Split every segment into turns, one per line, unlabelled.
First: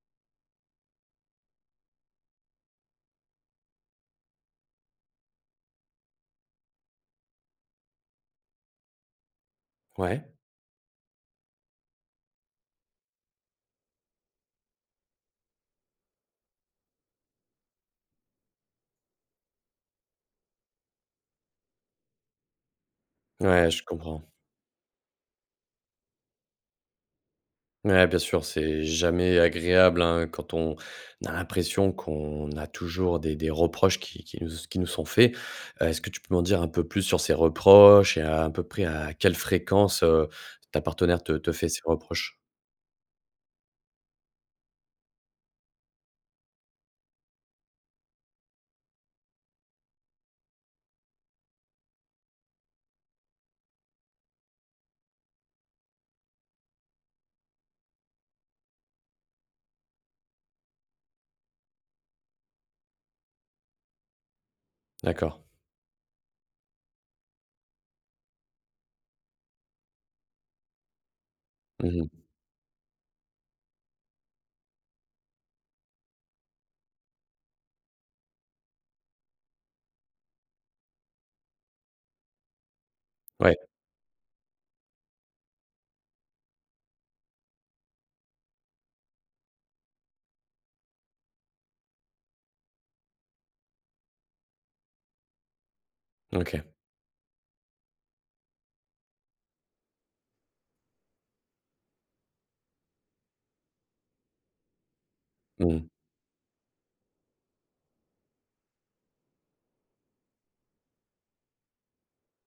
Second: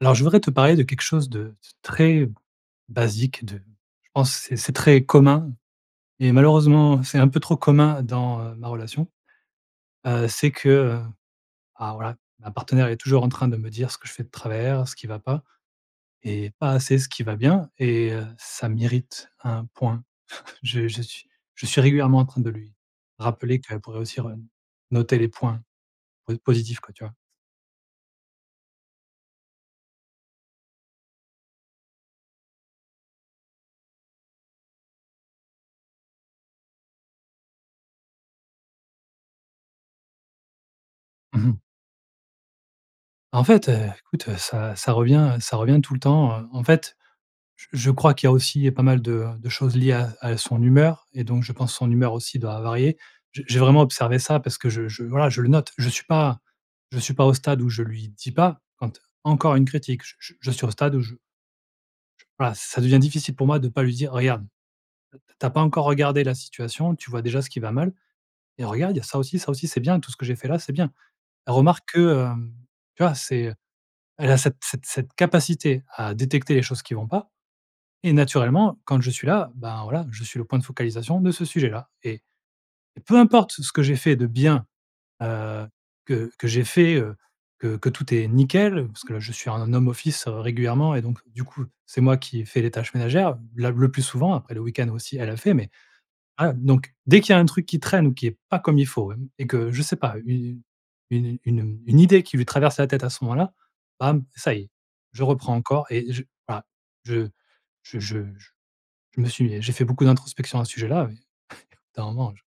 Alors je voudrais te parler de quelque chose de de très basique de je pense c'est c'est très commun et malheureusement c'est un peu trop commun dans, heu, ma relation,
Ouais.
heu, c'est que, heu alors voilà, ma partenaire est toujours en train de me dire ce que je fais de travers, ce qui va pas, et pas assez ce qui va bien et, heu, ça mérite un point. Je je suis je suis régulièrement en train de lui rappeler
Ouais,
qu'elle
je
pourrait aussi
comprends.
re noter les points po positifs, quoi, tu vois?
Ouais bien sûr, c'est jamais agréable, hein, quand on a l'impression qu'on a toujours des des reproches qui qui nous s qui nous sont faits. Heu, est-ce que tu peux m'en dire un peu plus sur ces reproches, et à peu près à quelle fréquence, heu, ta partenaire te
Mmh
te
mh.
fait ces reproches?
Bah en fait, heu, écoute, heu, ça ça revient, heu, ça revient tout le temps, heu. En fait, je je crois qu'il y a aussi, heu, pas mal de, heu, de choses liées à à son humeur et donc je pense son humeur aussi doit varier. J'ai j'ai vraiment observé ça parce que je je voilà, je le note. Je suis pas je suis pas au stade où je lui dis pas: «Ent encore une critique», je je je suis au stade où je je voilà ça devient difficile pour moi de pas lui dire: «Regarde.
D'accord.
T'as pas encore regardé la situation, tu vois déjà ce qui va mal et regarde, il y a ça aussi. Ça aussi, c'est bien tout ce que j'ai fait là, c'est bien». Elle remarque
Mmh mh.
que, hem, tu vois? C'est, heu, elle a cette cette cette capacité à détecter les choses qui vont pas, et naturellement quand je suis là, ben, voilà je suis le point de focalisation de ce sujet-là. Et et peu importe
Ouais.
ce ce que j'ai fait de bien, heu, que que j'ai fait, heu, que que tout est nickel parce que là je suis en home office, heu, régulièrement et donc du coup c'est moi qui ai fait les tâches ménagères, la le plus souvent après le week-end aussi elle, elle fait, mais voilà.
OK.
Donc dès qu'il y a un truc qui traîne ou qui est pas comme il faut et et que, je sais pas, une une une, heu, une idée qui lui traverse la tête à ce moment-là, bam, ça y est, je reprends
Mmh mh.
encore et je voilà. Je je je je je me suis j'ai fait beaucoup d'introspection à ce sujet-là, mais au bout d'un moment je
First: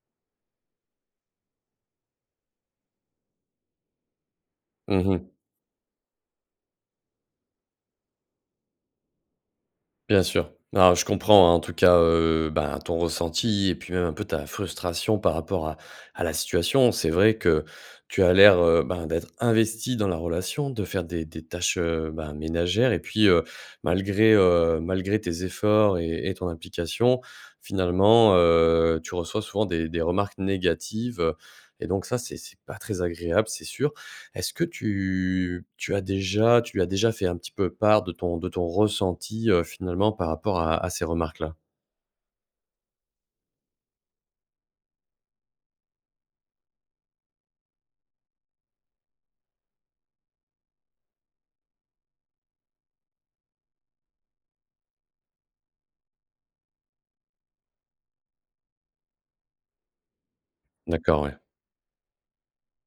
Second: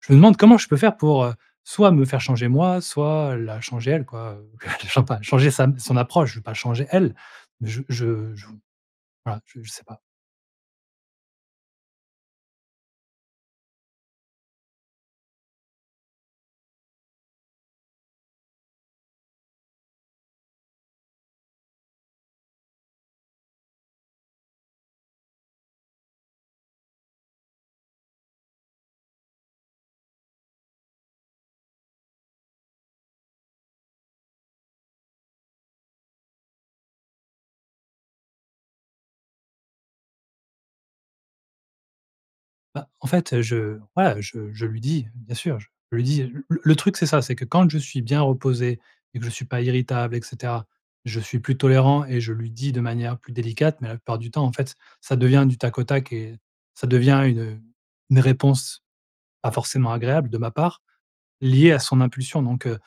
je me demande comment je peux faire pour, heu, soit me faire changer moi, soit, heu, la changer elle, quoi, heu, chan
Mmh
pas
mh.
changer sa m son approche, je vais pas changer elle. Mais je je je voilà je je sais pas.
Bien sûr. Alors, je comprends, hein, en tout cas, heu, bah, ton ressenti et puis même un peu ta frustration par rapport à à la situation. C'est vrai que tu as l'air, heu, bah, d'être investi dans la relation, de faire des des tâches, heu, bah, ménagères. Et puis, heu, malgré heu, malgré tes efforts et et ton implication, finalement, heu, tu reçois souvent des des remarques négatives. Et donc ça, c'est c'est pas très agréable, c'est sûr. Est-ce que tu tu as déjà tu as déjà fait un petit peu part de ton de ton ressenti, heu, finalement par rapport à à ces remarques-là?
Bah en fait, heu, je voilà je je lui dis, bien sûr, je lui dis, heu. Le le truc c'est ça, c'est que quand je suis bien reposé et que je suis pas irritable et cetera, je suis plus tolérant et je lui dis de manière plus délicate, mais la plupart du temps en fait ç ça devient du tac au tac et ça devient une, heu, une réponse, pas forcément agréable de ma part,
D'accord ouais.
liée à son impulsion. Donc, heu,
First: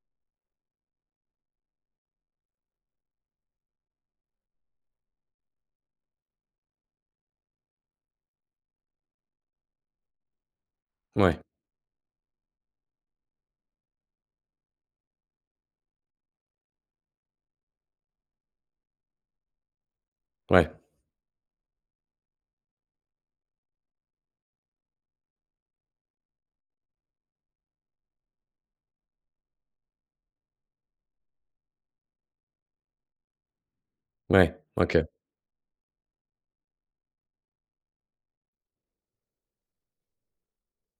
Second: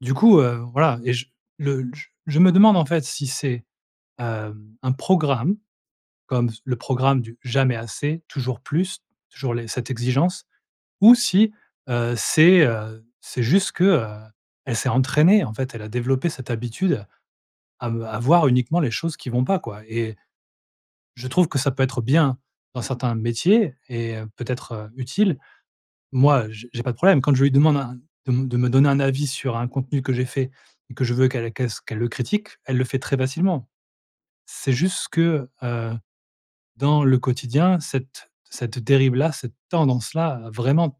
du coup, heu, voilà, et je le j je me demande en fait si c'est, hem, un programme comme s le programme du «jamais assez, toujours plus, toujours les cette exigence» ou
Ouais.
si, heu, c'est, heu, c'est juste que, heu, elle s'est entraînée, en fait, elle a développé cette habitude à me à voir uniquement les choses qui vont pas, quoi, et
Ouais.
je trouve que ça peut être bien dans certains métiers et, heu, peut-être, heu, utile. Moi j j'ai pas de problème quand je lui demande un de me de me donner un avis sur un contenu que j'ai fait que je veux qu'elle qu'elle s qu'elle le critique, elle le fait très facilement.
Ouais.
C'est
OK.
juste que, heu, dans le quotidien cette cette dérive-là, cette tendance-là, heu, vraiment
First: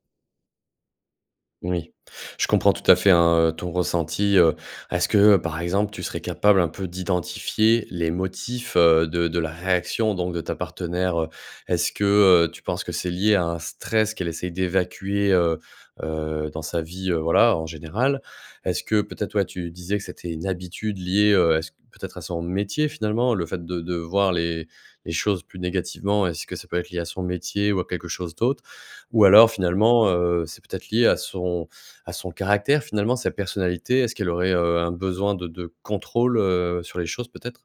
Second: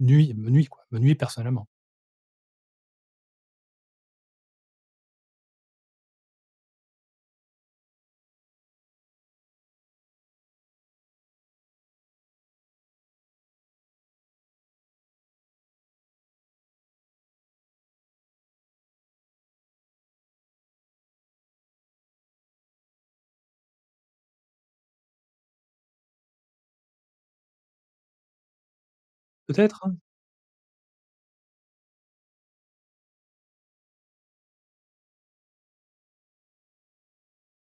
nuit, me nuit, quoi, me nuit personnellement.
Oui. Je comprends tout à fait, hein, heu, ton ressenti, heu. Est-ce que, heu, par exemple, tu serais capable un peu d'identifier les motifs, heu, de de la réaction donc de ta partenaire, heu? Est-ce que, heu, tu penses que c'est lié à un stress qu'elle essaie d'évacuer, heu, heu dans sa vie, heu, voilà, en général? Est-ce que peut-être, ouais, tu disais que c'était une habitude liée, heu, à son peut-être à son métier, finalement? Le fait de de voir les les choses plus négativement. Est-ce que ça peut être lié à son métier ou à quelque chose d'autre? Ou alors
Peut-être, hein.
finalement, heu, c'est peut-être lié à son à son caractère, finalement, sa personnalité, est-ce qu'elle aurait, heu, un besoin de de contrôle, heu, sur les choses peut-être?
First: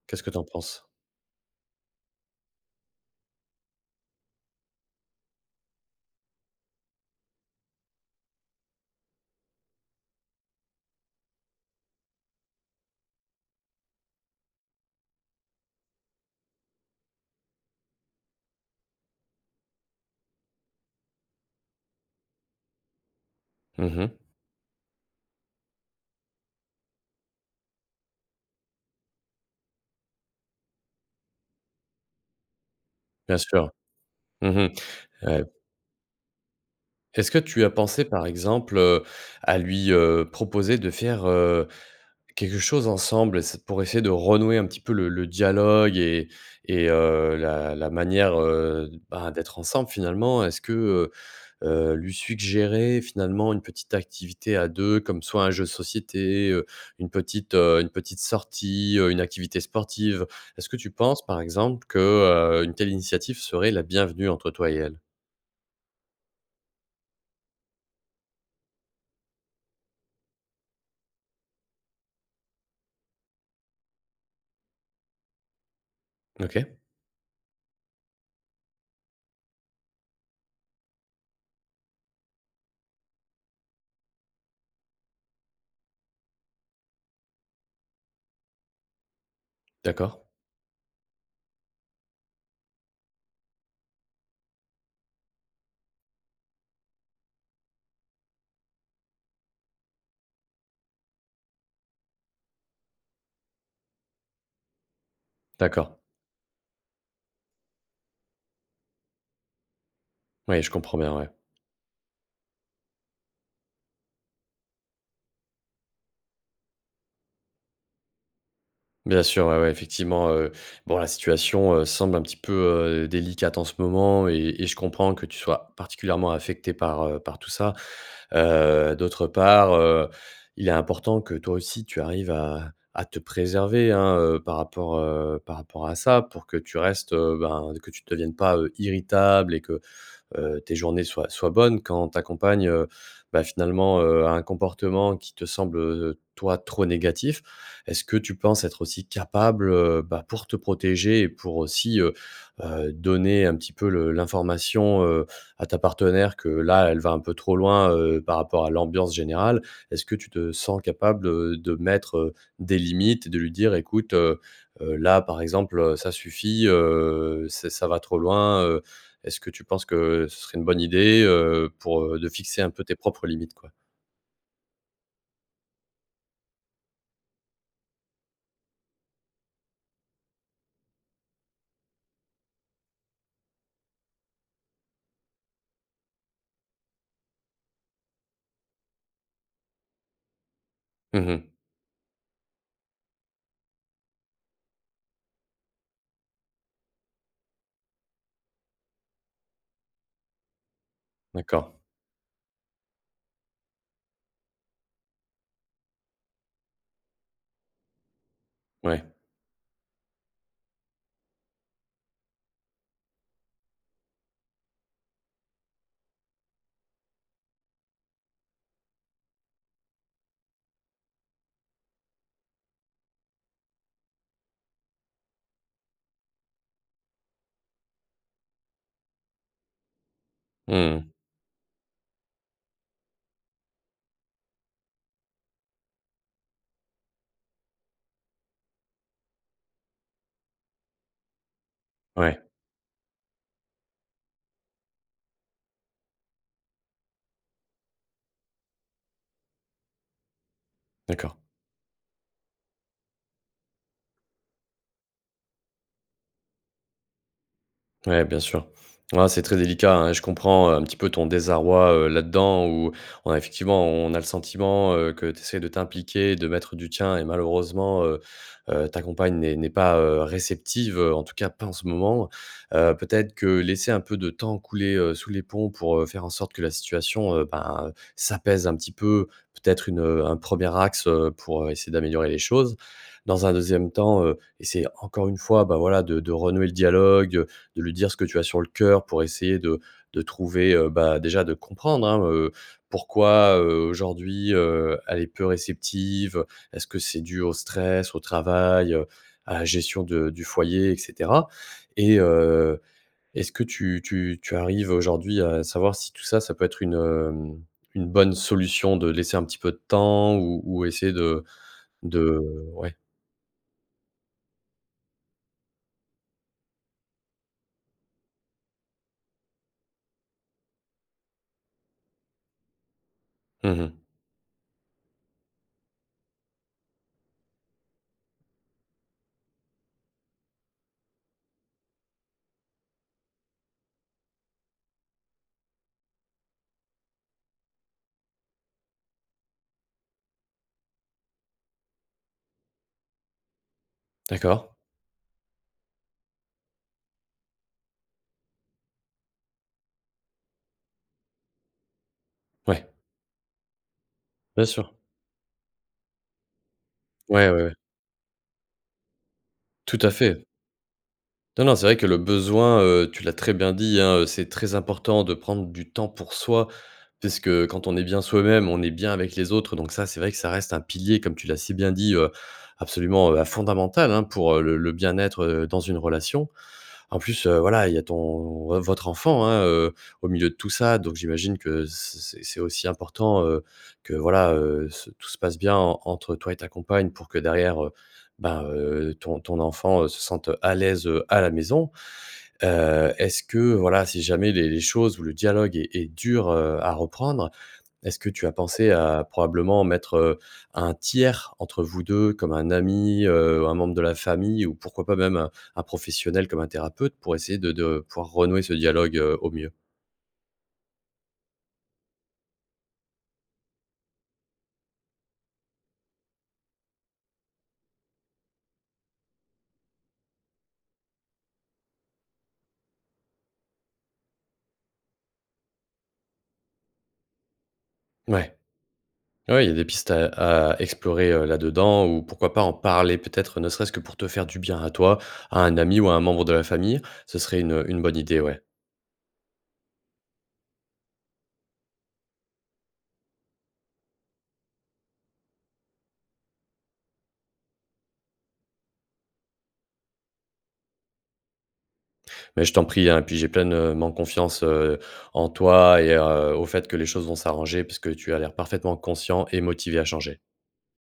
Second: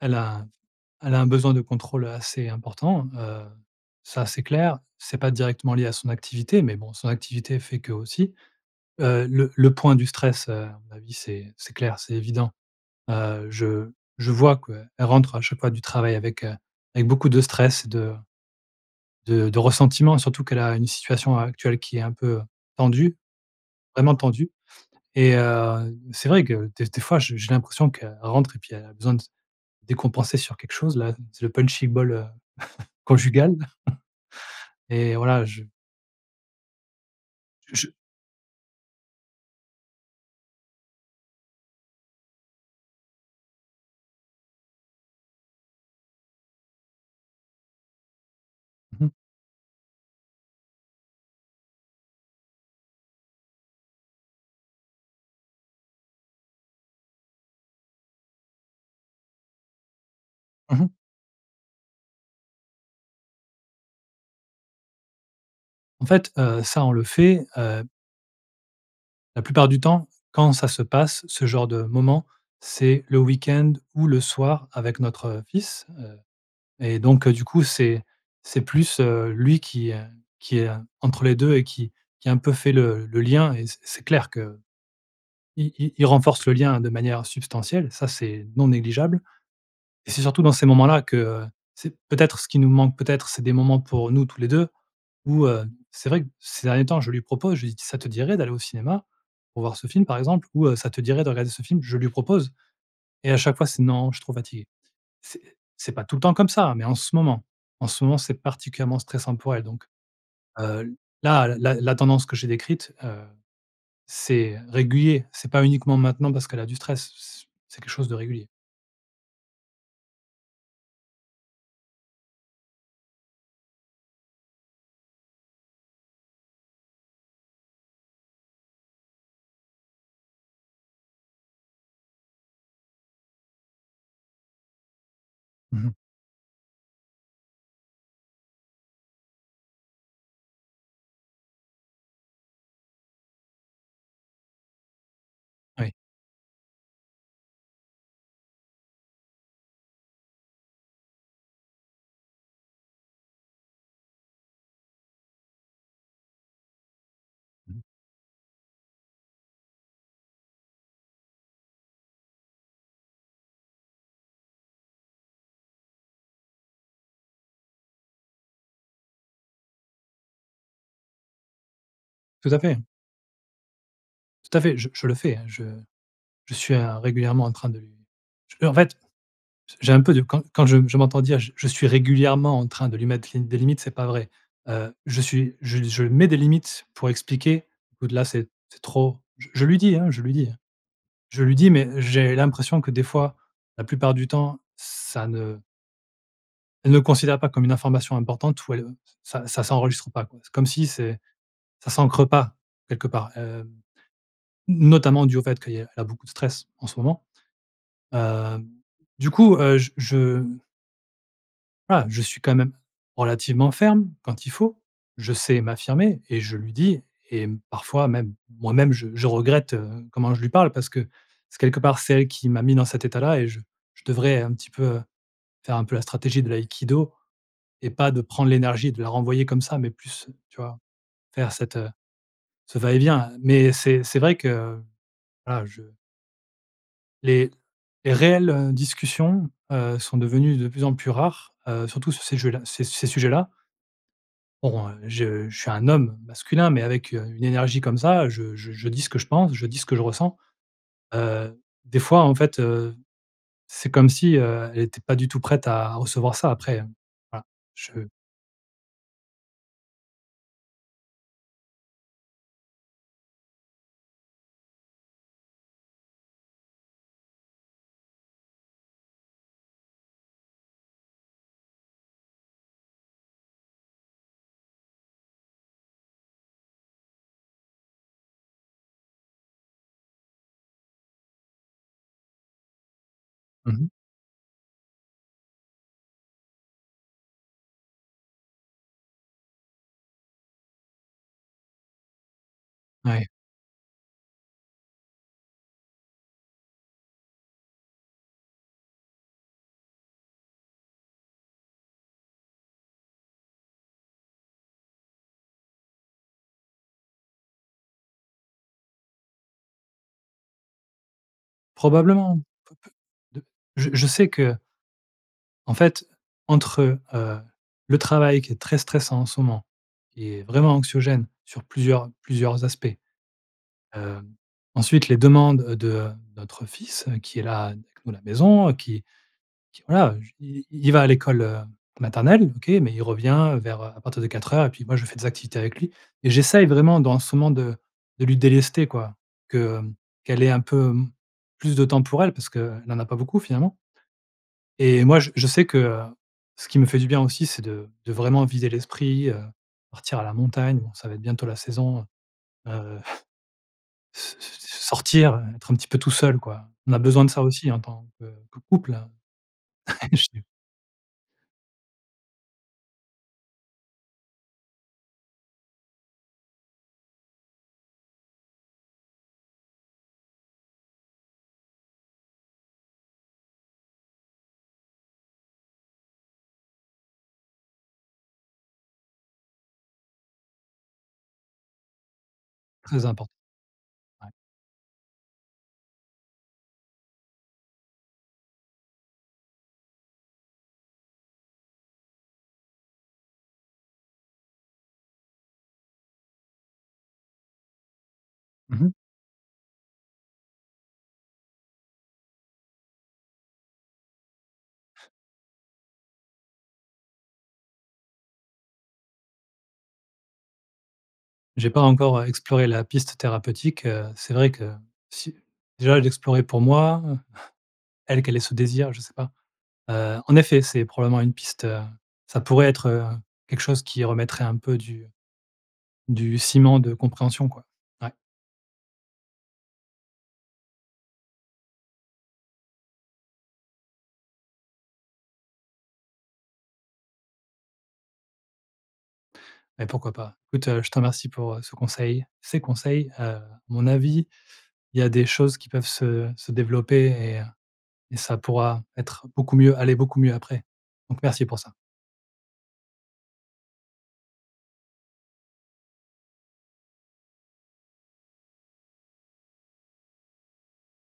Elle
Qu'est-ce que t'en
a
penses?
elle a un besoin de contrôle, heu, assez important, heu, ça, c'est clair, c'est pas directement lié à son activité mais bon son activité fait que aussi. Heu, le le point du stress, heu, à mon avis c'est c'est clair, c'est évident. Heu, je je vois quoi, elle rentre à chaque fois du travail avec, heu, avec beaucoup de stress, de de de ressentiment surtout qu'elle a une situation a actuelle qui est un peu, heu, tendue,
Mmh mh.
vraiment tendue et heu, c'est vrai que des des fois j j'ai l'impression qu'elle rentre et puis elle a besoin de décompenser sur quelque chose. Là, c'est le punching ball, heu,
Bien
conjugal
sûr. Mmh mh,
et voilà
heu
je
est-ce que tu as
je
pensé, par exemple, heu, à lui, heu, proposer de faire, heu, quelque chose ensemble? C'est pour essayer de renouer un petit peu le le dialogue et et et heu, la la manière, heu,
Mmh mh.
bah, d'être ensemble finalement, est-ce que, heu, heu, lui suggérer finalement une petite activité à 2 comme soit un jeu de société, heu, une petite, heu, une petite sortie, heu, une activité sportive, est-ce que
Mmh
tu
mh.
penses, par exemple, que, heu, une telle initiative serait la bienvenue entre toi et elle?
En fait, heu, ça on le fait, heu la plupart du temps, quand ça se passe, ce genre de moment, c'est le week-end ou le soir avec notre fils. Heu,
OK.
et donc, heu, du coup c'est c'est plus, heu, lui qui, heu, qui est, entre les 2 et qui qui un peu fait le le lien et c c'est clair que i i il renforce le lien de manière substantielle ça c'est non négligeable et c'est
D'accord.
surtout dans ces moments-là que, heu, c'est peut-être ce qui nous manque peut-être c'est des moments pour nous tous les 2 ou, heu, c'est vrai que ces derniers temps je lui propose, je lui dis: «Ça te dirait d'aller au cinéma pour voir ce film par exemple?» ou, heu: «Ça te dirait de regarder ce film?» je lui propose et à chaque fois c'est: «Non, je suis trop fatiguée.» C'est c'est
D'accord.
pas tout le temps comme ça, hein, mais en ce moment, en ce moment c'est particulièrement stressant pour elle donc,
Oui, je
heu,
comprends bien. Ouais.
là, la la tendance que j'ai décrite, heu, c'est régulier, c'est pas uniquement maintenant parce qu'elle a du stress c c'est quelque chose de régulier.
Bien sûr, ouais ouais, effectivement, heu, bon, la situation, heu, semble un petit peu, heu, délicate en ce moment et et je comprends que tu sois particulièrement affecté par, heu, par tout ça. Heu, d'autre part, heu, il est important que toi aussi tu arrives à à te préserver, hein, heu, par rapport, heu, par
Mmh
rapport
mh.
à ça pour que tu restes, heu ben, que tu deviennes pas, heu, irritable et que, heu, tes journées soient soient bonnes. Quand ta compagne, heu, bah, finalement, heu, a un comportement qui te semble,
Oui.
heu, heu, toi, trop négatif. Est-ce que tu penses être aussi capable, heu, bah, pour te protéger et pour aussi, heu, heu, donner un petit peu le l'information, heu, à ta partenaire que là, elle va un peu trop
Mmh.
loin, heu, par rapport à l'ambiance générale. Est-ce que tu te sens capable, heu, de mettre, heu, des limites et de lui dire: «Écoute, heu, heu, là, par exemple, heu, ça suffit, heu, ç ça va trop loin.» heu, est-ce que tu penses que ce serait une bonne idée, heu, pour, heu de
Tout à
fixer un
fait.
peu tes propres limites, quoi?
Tout à fait, j je le fais hein, je je suis, heu, régulièrement en train de lui je peux en fait j'ai un peu de quand quand je m'entends dire j je suis régulièrement en train de lui mettre les des limites c'est pas vrai. Heu, je suis je je mets des limites pour expliquer au-delà c'est c'est trop. J je lui dis, hein, je lui dis.
Mmh
Je
mh.
lui dis mais j'ai l'impression que des fois, la plupart du temps, ça ne elle ne considère pas comme une information importante ou elle, heu, ça ça s'enregistre pas quoi. C'est comme si c'est
D'accord.
ça s'ancre pas quelque part, heu, n notamment dû au fait qu'il y a elle a beaucoup de stress en ce moment, heu,
Ouais.
du coup, heu, j je mmh voilà, je suis quand même relativement ferme, quand il faut. Je sais m'affirmer et je lui dis et parfois même, moi-même je je regrette, heu, comment je lui parle parce que c'est quelque part c'est elle qui m'a mis dans cet état-là et je je devrais un petit peu, heu, faire un peu la stratégie de l'Aïkido et pas de prendre l'énergie et de la renvoyer comme ça mais plus tu vois?
Mmh mh.
Faire cette, heu, ce va-et-vient mais c'est c'est vrai que voilà je Les les réelles, heu, discussions, heu, sont devenues de plus en plus rares, heu, surtout sur ces
Ouais.
jeux là ces ces sujets-là. Bon, heu, je je suis un homme masculin mais avec, heu, une énergie comme ça, je je dis ce que je pense je dis ce que je ressens,
D'accord.
heu, des fois, en fait, heu, c'est comme si, heu, elle était pas du tout prête à recevoir ça après, heu, voilà, je
Ouais, bien sûr. Ah, c'est très délicat, hein. Et je comprends, heu, un petit peu ton désarroi, heu, là-dedans où, on a effectivement, on a le sentiment, heu, que tu essaies de t'impliquer, de mettre du tien et malheureusement, heu, heu, ta compagne n'est n'est pas, heu, réceptive, en tout cas pas en ce moment, heu, peut-être que laisser un peu de temps couler, heu, sous les ponts pour, heu, faire en sorte que la situation, heu, ben, heu, s'apaise un petit peu. Peut-être une un 1er axe, heu, pour, heu, essayer d'améliorer les choses. Dans un
Mmh mh.
2e temps, heu, essayer, encore une fois, ben voilà de de renouer le dialogue, de lui dire ce que tu as sur le cœur, pour essayer de de trouver, heu, bah, déjà de comprendre, hein, heu,
Ouais.
pourquoi, heu, aujourd'hui, heu, elle est peu réceptive, heu, est-ce que c'est dû au stress, au travail, heu, à la gestion de du foyer, et cetera? Et heu, est-ce que tu tu tu arrives aujourd'hui à savoir si tout ça, ça peut être une, hem, une bonne solution de laisser un petit peu de temps ou ou essayer de de
Probablement. P p
ouais.
d je je sais que en fait entre, heu, le travail qui est très stressant, en ce moment et vraiment anxiogène, sur plusieurs plusieurs aspects,
Mmh mh.
heu, ensuite, les demandes, heu, de notre fils qui est là avec nous, à la maison, qui qui voilà, j i il va à l'école, heu, maternelle OK. Mais il revient vers, heu à partir de 4:00 et puis moi je fais des activités avec lui et j'essaye, vraiment, dans ce moment de de lui délester quoi, que qu'elle ait un peu m plus de temps pour elle, parce qu'elle n'en a pas beaucoup finalement
D'accord.
et moi je je sais que, heu, ce qui me fait du bien aussi c'est de de vraiment vider l'esprit, heu, partir à la montagne. Bon, ça va être bientôt la saison,
Ouais.
heu, s s
Bien sûr.
sortir, être un petit peu tout seul quoi. On a besoin de ça
Ouais, ouais,
aussi,
ouais.
en tant, que que couple.
Tout à
Je
fait. Non, non. C'est vrai que le besoin, heu, tu l'as très bien dit, hein, heu, c'est très important de prendre du temps pour soi. Puisque quand on est bien soi-même, on est bien avec les autres. Donc ça, c'est vrai que ça reste un pilier, comme tu l'as si bien dit, heu, absolument, heu, hein, fondamental, hein, pour le le bien-être, heu, dans une relation. En plus, heu, voilà, il y a ton vo votre enfant, hein, heu, au milieu de tout ça. Donc, j'imagine que c c'est c'est aussi
Très important.
important, heu, que
Ouais.
voilà, heu, c tout se passe bien, en entre toi et ta compagne pour que derrière, heu, ben, heu, ton ton enfant, heu, se sente à l'aise, heu, à la maison, heu, est-ce que voilà, si jamais les les choses ou le dialogue est est dur, heu, à reprendre, est-ce que tu as
Mmh
pensé
mh.
à probablement mettre, heu, un tiers entre vous 2, comme un ami, heu, un membre de la famille ou pourquoi pas même un un professionnel, comme un thérapeute, pour essayer de de pouvoir renouer ce dialogue, heu, au mieux?
J'ai pas encore, heu, exploré la piste thérapeutique, heu, c'est vrai que si déjà l'explorer pour moi, elle, qu'elle ait ce désir, je sais pas, heu, en effet, c'est probablement une piste, heu, ça pourrait être, heu, quelque chose qui remettrait un peu du du ciment de compréhension, quoi. Ouais.
Ouais. Ouais, il y a des pistes à à explorer, heu, là-dedans ou pourquoi pas en parler, peut-être ne serait-ce que pour te faire du bien à toi, à un ami ou à un membre de la famille? Ce serait une une bonne idée, ouais.
Mais pourquoi pas. Écoute, je te remercie pour, heu, ce conseil, ces conseils, heu, mon avis, il y a des choses qui peuvent se se développer et heu et ça pourra être beaucoup mieux aller beaucoup mieux après. Donc merci pour ça.
Ben, je t'en prie, hein. Et puis, j'ai pleinement confiance, heu, en toi et, heu, au fait que les choses vont s'arranger, puisque tu as l'air parfaitement conscient et motivé à changer.